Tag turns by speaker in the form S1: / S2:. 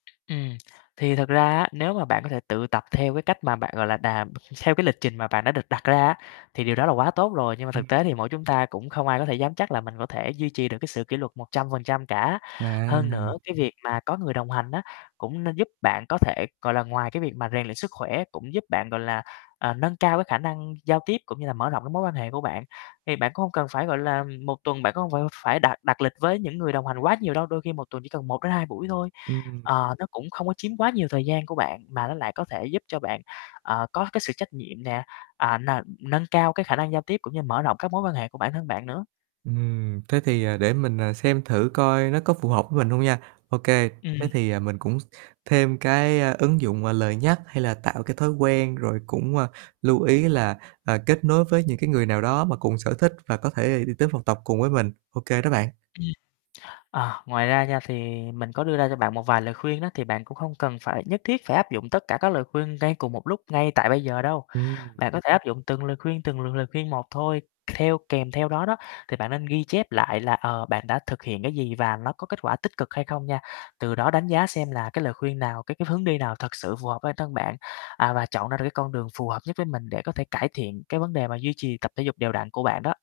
S1: Ừm, thì thật ra á, nếu mà bạn có thể tự tập theo cái cách mà bạn, gọi là, đàm theo cái lịch trình mà bạn đã được đặt ra á, thì điều đó là quá tốt rồi, nhưng mà
S2: Ừm.
S1: thực tế thì mỗi chúng ta cũng không ai có thể dám chắc là mình có thể duy trì được cái sự kỉ luật 100% cả. Hơn nữa
S2: À.
S1: cái việc mà có người đồng hành á, cũng nên giúp bạn có thể gọi là ngoài cái việc mà rèn luyện sức khỏe, cũng giúp bạn, gọi là, ờ, nâng cao cái khả năng giao tiếp cũng như là mở rộng cái mối quan hệ của bạn. Thì bạn cũng hông cần phải, gọi là, ừm, 1 tuần bạn cũng hông phải phải đặt đặt lịch với những người đồng hành quá nhiều đâu, đôi khi một tuần chỉ cần 1-2 buổi thôi.
S2: Ừm.
S1: Ờ, nó cũng không có chiếm quá nhiều thời gian của bạn, mà nó lại có thể giúp cho bạn, ờ, có cái sự trách nhiệm nè, à, n nâng cao cái khả năng giao tiếp cũng như mở rộng các mối quan hệ của bản thân bạn nữa.
S2: Ừm, thế thì, à, để mình, à, xem thử coi nó có phù hợp với mình hông nha. Ô kê, thế
S1: Ừm.
S2: thì, à, mình cũng thêm cái ứng dụng, à, lời nhắc hay là tạo cái thói quen rồi cũng, à, lưu ý là, à, kết nối với những cái người nào đó mà cùng sở thích và có thể đi tới phòng tập cùng với mình. Ô kê đó bạn.
S1: Ờ, ngoài ra nha thì mình có đưa ra cho bạn một vài lời khuyên đó, thì bạn cũng không cần phải nhất thiết phải áp dụng tất cả các lời khuyên ngay cùng một lúc, ngay tại bây giờ đâu.
S2: Ừm.
S1: Bạn có thể áp dụng từng lời khuyên, từng lừng lời khuyên một thôi, theo kèm theo đó đó, thì bạn nên ghi chép lại là, ờ, bạn đã thực hiện cái gì và nó có kết quả tích cực hay không nha. Từ đó đánh giá xem là cái lời khuyên nào, cái cái hướng đi nào thực sự phù hợp bản thân bạn, à, và chọn ra được cái con đường phù hợp nhất với mình để có thể cải thiện cái vấn đề mà duy trì tập thể dục đều đặn của bạn đó.